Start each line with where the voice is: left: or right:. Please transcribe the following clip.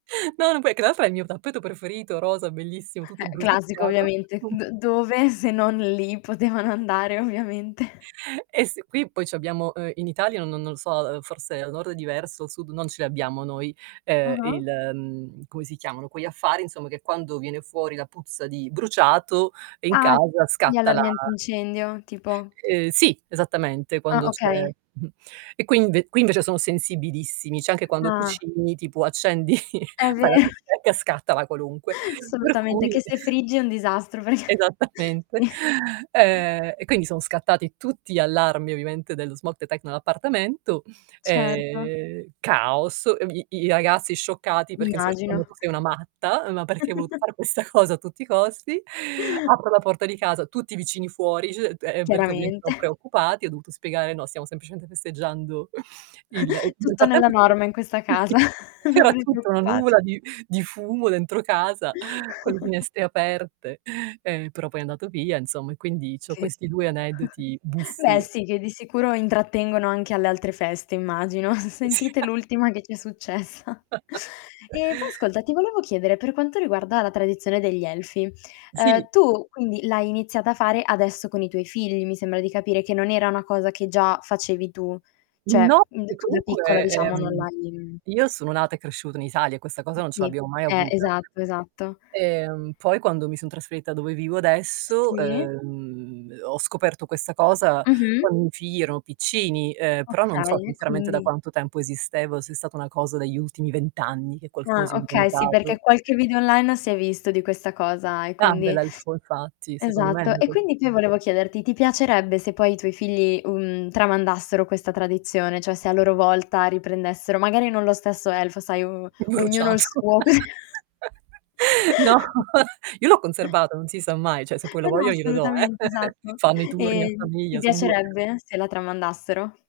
right: No, non puoi che tra l'altra è il mio tappeto preferito, rosa, bellissimo, tutto
left: Eh, classico
right: bruciacchiato.
left: ovviamente. D
right: [unintelligible]
left: dove se non lì potevano andare ovviamente.
right: E s qui poi c'abbiamo, uhm, in Italia n no non lo so, uhm, forse al nord è diverso, sud non ce l'abbiamo noi, ehm,
left: Ah-ah.
right: il uhm, come si chiamano quegli affari insomma che quando viene fuori la puzza di bruciato in
left: Ah.
right: casa
left: Gli
right: scatta la
left: allarmi antincendio, tipo?
right: Uhm, sì, esattamente.
left: Ah,
right: Quando c'è
left: okay.
right: e qui inve qui invece sono sensibilissimi, cioè anche quando
left: Ah.
right: cucini, tipo accendi
left: È ve
right: fai la bistecca e scatta la qualunque. Per
left: Assolutamente,
right: cui
left: che se friggi è un disastro perché
right: Esattamente.
left: ni
right: Ehm, e quindi son scattati tutti gli allarmi ovviamente dello smog detect nell'appartamento
left: Certo.
right: e caos. Vi i ragazzi scioccati perché
left: Immagino.
right: [unintelligible] "Tu sei una matta. Ma perché hai voluto fare questa cosa a tutti i costi?" Apro la porta di casa, tutti i vicini fuori [unintelligible] perché ovviamente li ho
left: Chiaramente.
right: preoccupati. Ho dovuto spiegare: "No, stiamo semplicemente festeggiando il" [unintelligible] nel
left: Tutto nella
right: frattempo [unintelligible]
left: norma in questa casa.
right: sì.
left: Non
right: C'era
left: vi
right: tutta una
left: preoccupate.
right: nuvola di di fumo dentro casa, con le finestre aperte, ehm, però poi è andato via insomma e quindi c'ho
left: Che
right: questi 2
left: [unintelligible]
right: aneddoti
left: beh,
right: buffi.
left: sì, che di sicuro intrattengono anche alle altre feste immagino.
right: Sì.
left: Sentite l'ultima che ci è successa. E poi ascolta, ti volevo chiedere, per quanto riguarda la tradizione degli elfi.
right: Sì.
left: Uhm, tu quindi l'hai iniziata a fare adesso con i tuoi figli mi sembra di capire, che non era cosa che già facevi tu, cioè,
right: No
left: mhmm,
right: e
left: d tu da piccola
right: comunque,
left: diciamo non
right: ehm,
left: l'hai
right: io sono nata e cresciuta in Italia e questa cosa non ce
left: Sì.
right: l'abbiamo mai
left: Eh,
right: avuta.
left: esatto, esatto.
right: Ehm, poi quando mi son trasferita dove vivo adesso,
left: Sì.
right: ehm, ho scoperto questa cosa
left: Mh-mh.
right: quando mi figli erano piccini. Ehm, però non so
left: Okay e
right: sinceramente da
left: quindi
right: quanto tempo esisteva o se è stata una cosa degli ultimi 20 anni che qualcuno
left: Ah,
right: si è
left: okay, sì, perché
right: inventato.
left: qualche video online si è visto di questa cosa e quindi
right: [unintelligible] infatti secondo me
left: Esatto. E
right: [unintelligible]
left: quindi qui volevo chiederti: ti piacerebbe se poi i tuoi figli, uhm, tramandassero questa tradizione? Cioè se a loro volta riprendessero, magari non lo stesso elfo, sai o ognuno il
right: Bruciato
left: suo.
right: No, io l'ho conservata, non si sa mai, cioè se poi lo
left: Eh, no
right: voglio glielo do, eh.
left: assolutamente, esatto.
right: Fanno i turni a
left: E ti
right: famiglia, son 2.
left: piacerebbe se la tramandassero?